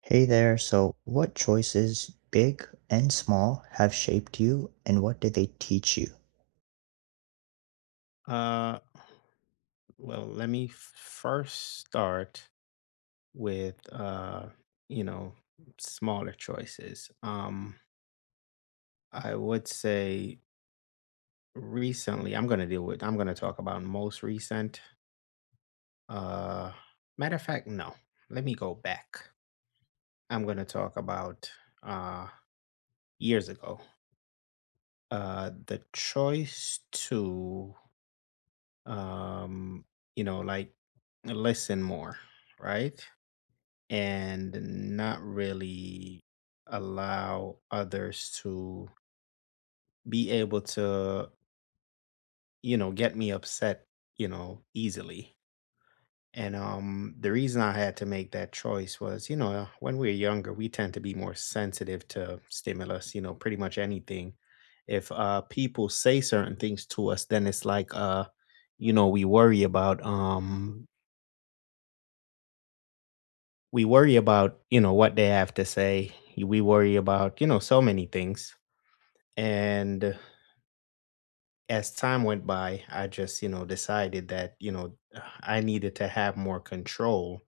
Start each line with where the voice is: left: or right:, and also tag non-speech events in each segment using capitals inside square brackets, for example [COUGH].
right: Hey there, so what choices, big and small, have shaped you and what did they teach you?
left: Uh, well, let me first start with you know, smaller choices. I would say recently, I'm gonna talk about most recent. Uh, Matter of fact, no, let me go back. I'm gonna talk about uh years ago. The choice to um, like listen more, right? And not really allow others to be able to, get me upset, easily. And the reason I had to make that choice was, when we're younger, we tend to be more sensitive to stimulus, pretty much anything. If people say certain things to us, then it's like you know, we worry about um we worry about, what they have to say. We worry about, so many things. And as time went by, I just, decided that, [SIGHS] I needed to have more control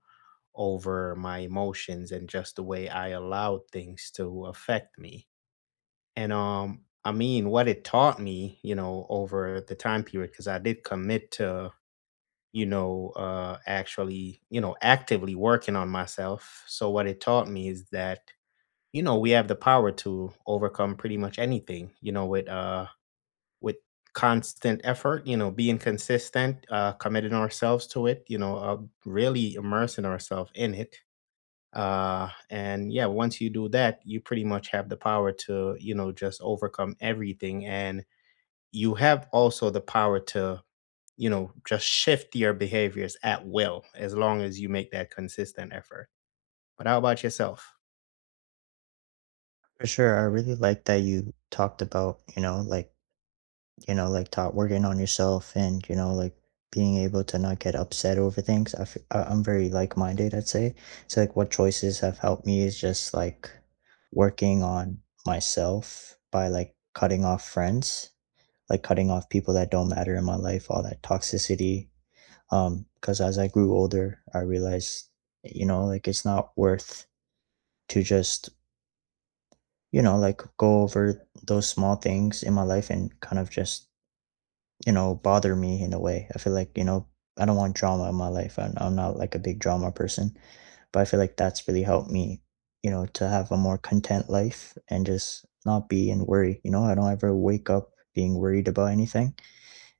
left: over my emotions and just the way I allowed things to affect me. And I mean, what it taught me, over the time period cuz I did commit to, actually, actively working on myself. So what it taught me is that, we have the power to overcome pretty much anything, with with constant effort, being consistent, committing ourselves to it, really immersing ourselves in it. And yeah, once you do that, you pretty much have the power to, just overcome everything. And you have also the power to, just shift your behaviors at will as long as you make that consistent effort. But how about yourself?
right: For sure, I really like that you talked about, taught working on yourself and, being able to not get upset over things. I'm very like-minded, I'd say. So like what choices have helped me is just like working on myself by like cutting off friends, like cutting off people that don't matter in my life, all that toxicity, because as I grew older, I realized, it's not worth to just, go over those small things in my life and kind of just, bother me in a way. I feel like, I don't want drama in my life. I'm not like a big drama person, but I feel like that's really helped me, to have a more content life and just not be in worry. I don't ever wake up being worried about anything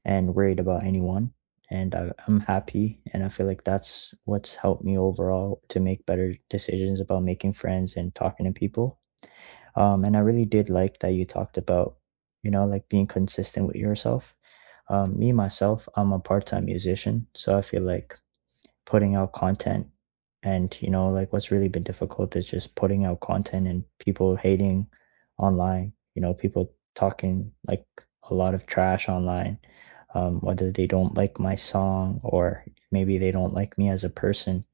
right: and worried about anyone. And I'm happy. And I feel like that's what's helped me overall to make better decisions about making friends and talking to people. And I really did like that you talked about, being consistent with yourself. Me, myself, I'm a part time musician. So I feel like putting out content, and what's really been difficult is just putting out content and people hating online. People talking like a lot of trash online, whether they don't like my song or maybe they don't like me as a person.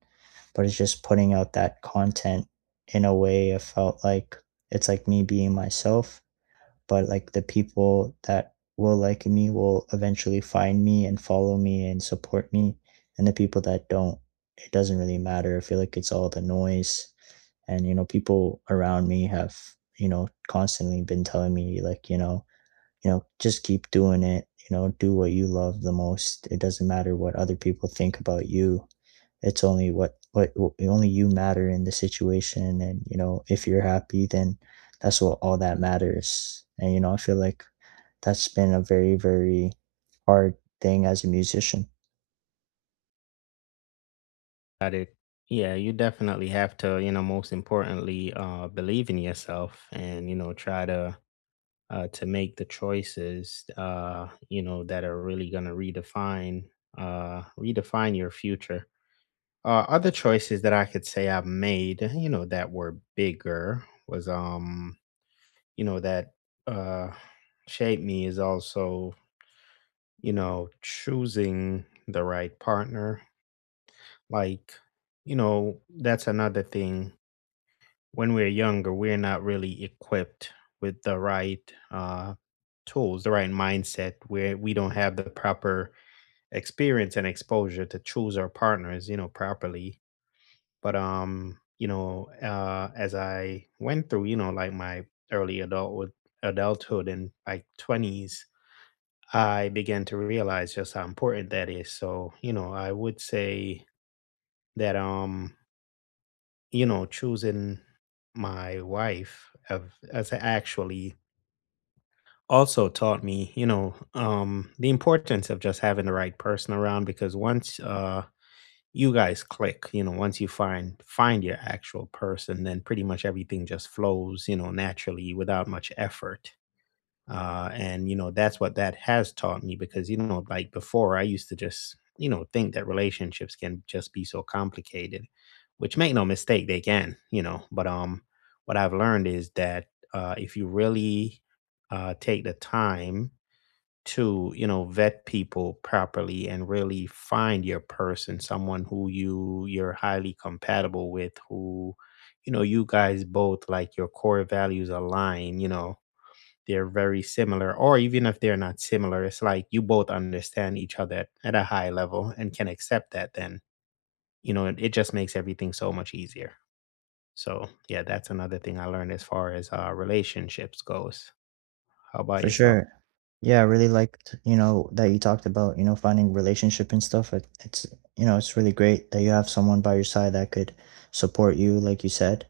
right: But it's just putting out that content in a way. I felt like it's like me being myself, but like the people that will like me will eventually find me and follow me and support me, and the people that don't, it doesn't really matter. I feel like it's all the noise. And people around me have, constantly been telling me like, just keep doing it. Do what you love the most. It doesn't matter what other people think about you. It's only what only you matter in the situation. And if you're happy, then that's what all that matters. And I feel like that's been a very hard thing as a musician.
left: Got it. Yeah, you definitely have to, most importantly, believe in yourself and, try to make the choices, that are really going to redefine your future. Other choices that I could say I've made, that were bigger was, that uh shaped me, is also, choosing the right partner. Like, that's another thing. When we're younger, we're not really equipped with the right tools, the right mindset, where we don't have the proper experience and exposure to choose our partners, properly. As I went through, like my early adulthood, adulthood and like 20s, I began to realize just how important that is. So, I would say that, choosing my wife has actually also taught me, the importance of just having the right person around, because once you guys click, once you find your actual person, then pretty much everything just flows, naturally without much effort. And, that's what that has taught me, because, like before, I used to just think that relationships can just be so complicated, which, make no mistake, they can. You know, but What I've learned is that, if you really take the time to vet people properly and really find your person, someone who you're highly compatible with, who, you guys both like, your core values align, they're very similar, or even if they're not similar, it's like you both understand each other at a high level and can accept that, then, it just makes everything so much easier. So, yeah, that's another thing I learned as far as relationships goes. How about
right: For
left: yourself?
right: sure. Yeah, I really liked, that you talked about, finding relationship and stuff. It's, it's really great that you have someone by your side that could support you like you said.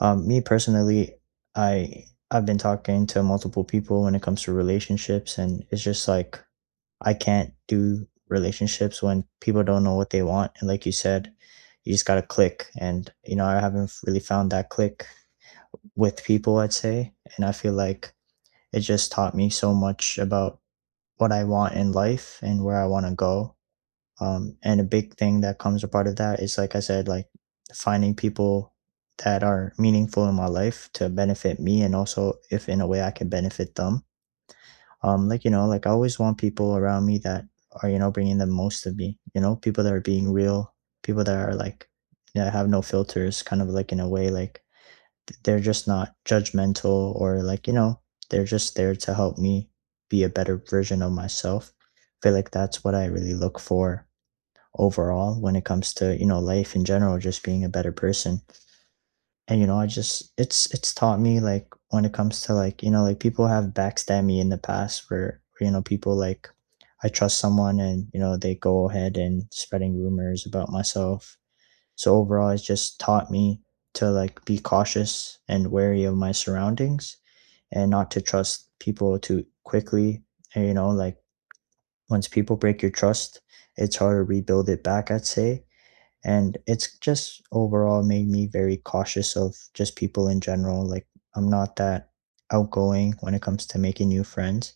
right: Me personally, i I've been talking to multiple people when it comes to relationships, and it's just like I can't do relationships when people don't know what they want. And like you said, you just got to click. And, you know, I haven't really found that click with people, I'd say. And I feel like it just taught me so much about what I want in life and where I want to go. And a big thing that comes a part of that is, like I said, like finding people that are meaningful in my life to benefit me, and also if in a way I can benefit them. Like I always want people around me that are, bringing the most of me. People that are being real, people that are like, that have no filters, kind of like in a way, like they're just not judgmental. Or like, they're just there to help me be a better version of myself. I feel like that's what I really look for overall when it comes to, life in general, just being a better person. And I just, it's taught me like when it comes to like, people have backstabbed me in the past, where people like I trust someone, and they go ahead and spreading rumors about myself. So overall it's just taught me to like be cautious and wary of my surroundings and not to trust people too quickly. And once people break your trust, it's hard to rebuild it back, I'd say. And it's just overall made me very cautious of just people in general. Like I'm not that outgoing when it comes to making new friends.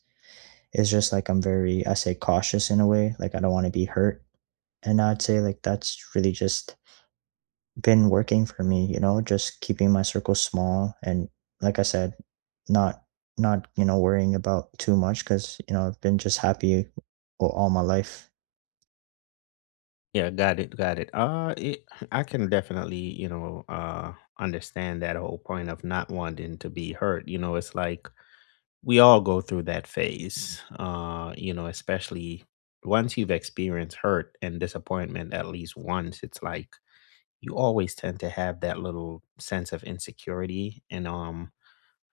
right: It's just like I'm very, I say, cautious in a way. Like I don't want to be hurt. And I'd say like that's really just been working for me. Just keeping my circle small and like I said, not not worrying about too much. Because I've been just happy all my life.
left: Yeah, got it, got it. I can definitely, understand that whole point of not wanting to be hurt. It's like we all go through that phase, especially once you've experienced hurt and disappointment at least once. It's like you always tend to have that little sense of insecurity, and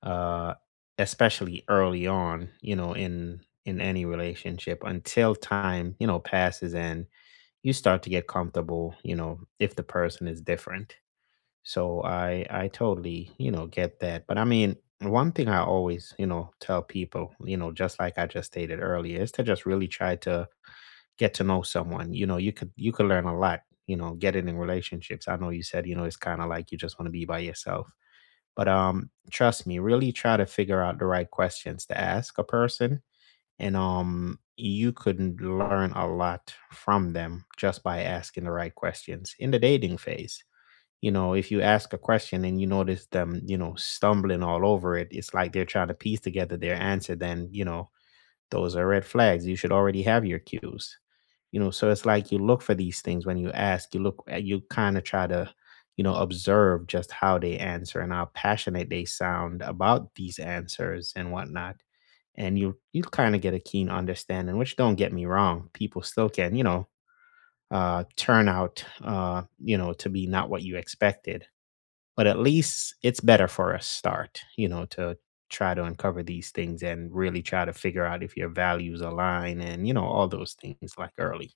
left: uh especially early on, in any relationship until time, passes and you start to get comfortable, if the person is different. So I totally, get that. But I mean, one thing I always, tell people, just like I just stated earlier, is to just really try to get to know someone. You could learn a lot, getting in relationships. I know you said, it's kind of like you just want to be by yourself. But trust me, really try to figure out the right questions to ask a person, and you could learn a lot from them just by asking the right questions in the dating phase. If you ask a question and you notice them, stumbling all over it, it's like they're trying to piece together their answer, then, those are red flags. You should already have your cues. So it's like you look for these things when you ask. You kind of try to, observe just how they answer and how passionate they sound about these answers and whatnot, and you kind of get a keen understanding, which, don't get me wrong, people still can, turn out, to be not what you expected, but at least it's better for a start, to try to uncover these things and really try to figure out if your values align, and, all those things, like, early.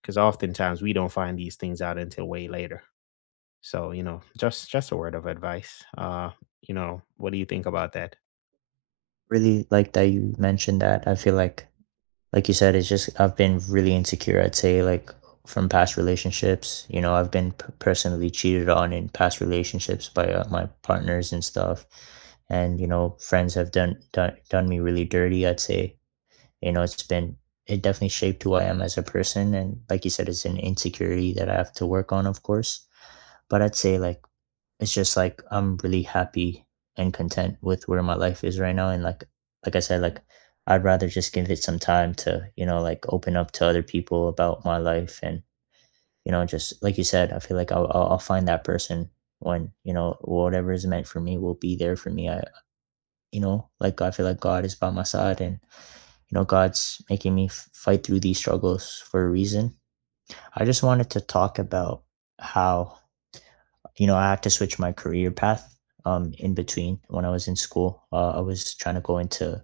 left: Because oftentimes we don't find these things out until way later. So, just a word of advice. What do you think about that?
right: Really like that you mentioned that. I feel like you said, it's just I've been really insecure, I'd say. Like from past relationships, you know, I've been personally cheated on in past relationships by my partners and stuff, and you know, friends have done me really dirty, I'd say. It's been, it definitely shaped who I am as a person. And like you said, it's an insecurity that I have to work on, of course. But I'd say like it's just like I'm really happy and content with where my life is right now. And like I said, like I'd rather just give it some time to, you know, like open up to other people about my life. And, you know, just like you said, I feel like I'll find that person when, you know, whatever is meant for me will be there for me. I, you know, like I feel like God is by my side, and you know, God's making me fight through these struggles for a reason. I just wanted to talk about how, you know, I had to switch my career path, in between when I was in school. I was trying to go into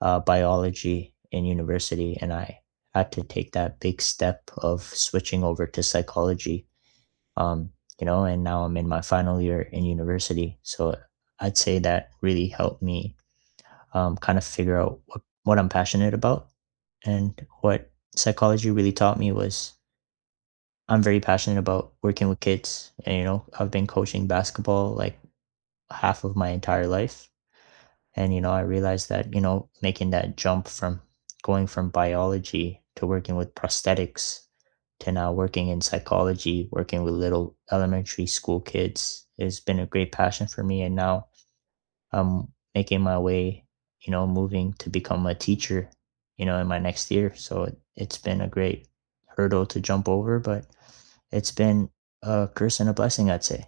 right: biology in university, and I had to take that big step of switching over to psychology. Um, and now I'm in my final year in university. So I'd say that really helped me, kind of figure out what I'm passionate about. And what psychology really taught me was I'm very passionate about working with kids. And, you know, I've been coaching basketball like half of my entire life. And, you know, I realized that, you know, making that jump from going from biology to working with prosthetics to now working in psychology, working with little elementary school kids has been a great passion for me. And now I'm making my way, you know, moving to become a teacher, you know, in my next year. So it's been a great hurdle to jump over, but it's been a curse and a blessing, I'd say.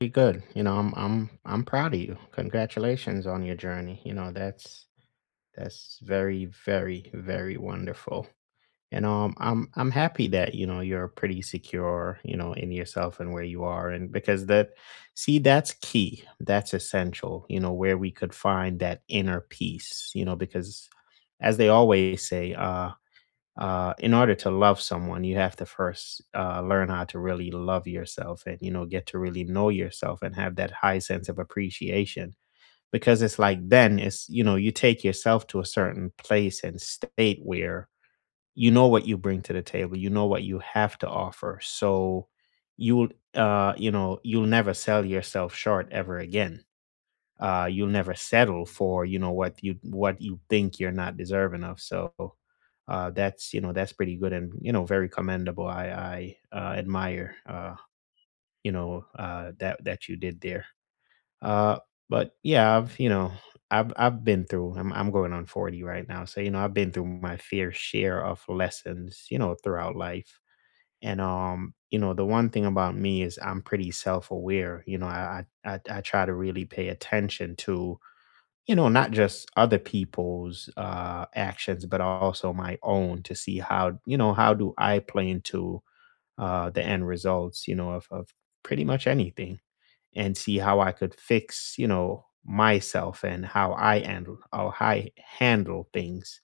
left: Pretty good. I'm proud of you. Congratulations on your journey. That's very, very, very wonderful. And I'm happy that you're pretty secure, in yourself and where you are. And because that, see, that's key, that's essential, where we could find that inner peace, because as they always say, in order to love someone, you have to first learn how to really love yourself, and, get to really know yourself, and have that high sense of appreciation, because it's like then it's, you take yourself to a certain place and state where you know what you bring to the table, you know what you have to offer. So you'll, you'll never sell yourself short ever again. You'll never settle for, what you think you're not deserving of. So that's, that's pretty good, and, very commendable. I admire, that you did there. Uh, but yeah, I've been through. I'm going on 40 right now, so, I've been through my fair share of lessons, throughout life. The one thing about me is I'm pretty self-aware. I try to really pay attention to, not just other people's actions but also my own, to see, how you know how do I play into the end results, of pretty much anything, and see how I could fix, myself and how I handle things.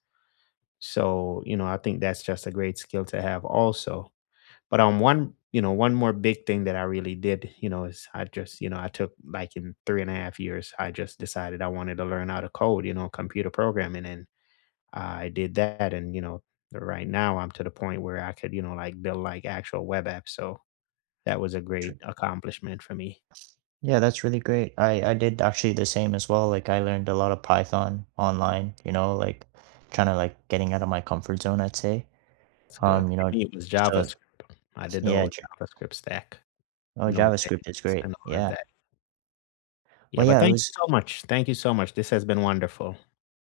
left: So, I think that's just a great skill to have also. But on one, you know, one more big thing that I really did, is I just, I took, like, in 3.5 years, I just decided I wanted to learn how to code, computer programming. And I did that. And, right now I'm to the point where I could, like build like actual web apps. So that was a great accomplishment for me.
right: Yeah, that's really great. I did actually the same as well. Like I learned a lot of Python online, you know, like trying to like getting out of my comfort zone, I'd say.
left: It's good.
right: Um, you
left: For
right: know,
left: me, it was
right: so
left: JavaScript. I did the
right: yeah,
left: whole JavaScript stack,
right: Oh, JavaScript is
left: Node.js,
right: great.
left: and all of
right: Yeah.
left: that.
right: Well,
left: Yeah, but
right: yeah, it
left: thank you
right: was,
left: so much. Thank you so much. This has been wonderful.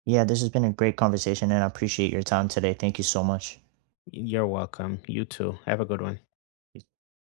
right: yeah, this has been a great conversation and I appreciate your time today. Thank you so much.
left: You're welcome. You too. Have a good one.